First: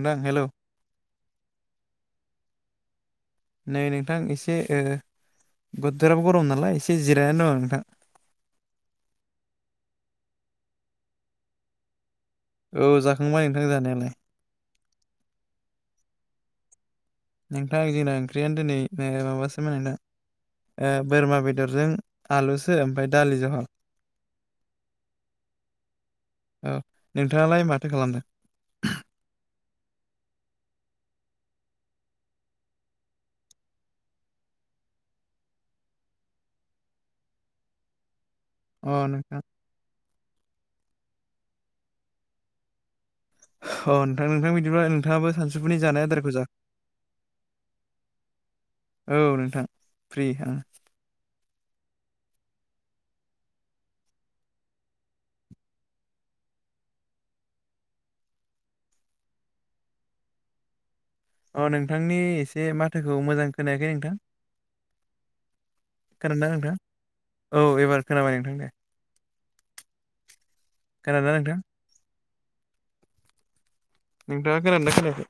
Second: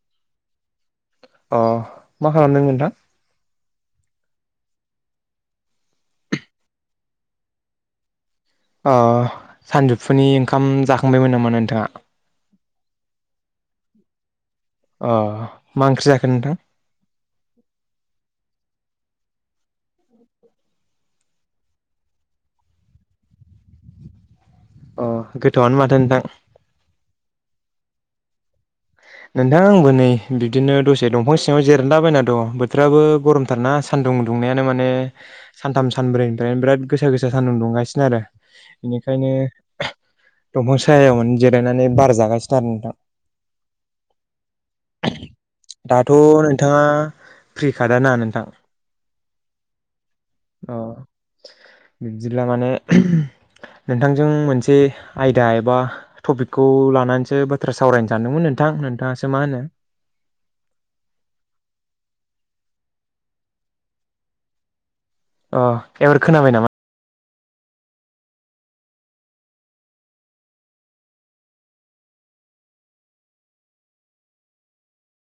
नोंथां हेलौ अ मा खालामदों नोंथां नै नोंथां एसे ओ बोथोराबो गरम नालाय एसे जिरायनानै दङ नोंथां अ सानजौफुनि ओंखाम जाखांबायमोन नामा नोंथाङा औ जाखांबाय नोंथां जानायालाय अ मा ओंख्रि जाखो नोंथां नोंथां जोंना ओंख्रियानो दिनै माबासो नोंथां ओ बोरमा बेदरजों आलुसो ओमफ्राय दालि जहल अह गोथावानो माथो नोंथां औ नोंथाङालाय माथो खालामदों नोंथां आंबो नै बिदिनो दसे दंफां सिङाव जेरायलाबायना दं बोथोराबो गरमथारना सान सान्दुं दुंनायानो माने सानथाम सानब्रैनिफ्रायनो बिराद गोसा गोसा सानदुं दुंगासिनो आरो अ बेनिखायनो नोंथां दंफां सायावनो जिरायनानै बार जागासिनो आरो नोंथां अ नोंथां नोंथां बिदिब्ला नोंथाङाबो सानजौफुनि जानाय दाथ' आदारखौ जा नोंथाङा फ्रिखादा ना नोंथां औ नोंथां फ्रि आङो बिदिब्ला माने नोंथांजों मोनसे आयदा एबा टपिकखौ लानानैसो बाथ्रा सावरायनो सानदोंमोन नोंथां नोंथां नोंथाङासो मा होनो अ नोंथांनि एसे माथोखौ मोजां खोनायाखै नोंथां अ एबार खोनादोंना खोनाबाय नामा नोंथां औ एबार खोनाबाय नोंथां दे खोनादों ना नोंथां नोंथाङा खोनादों ना खोनायाखै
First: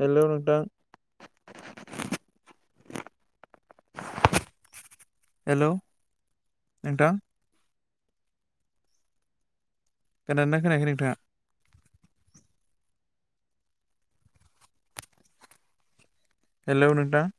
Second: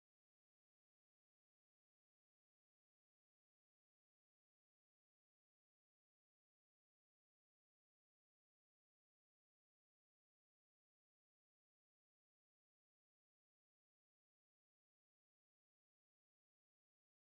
हेल' नोंथां हेल' नोंथां खोनादोंना खोनायाखै नोंथाङा हेल नोंथां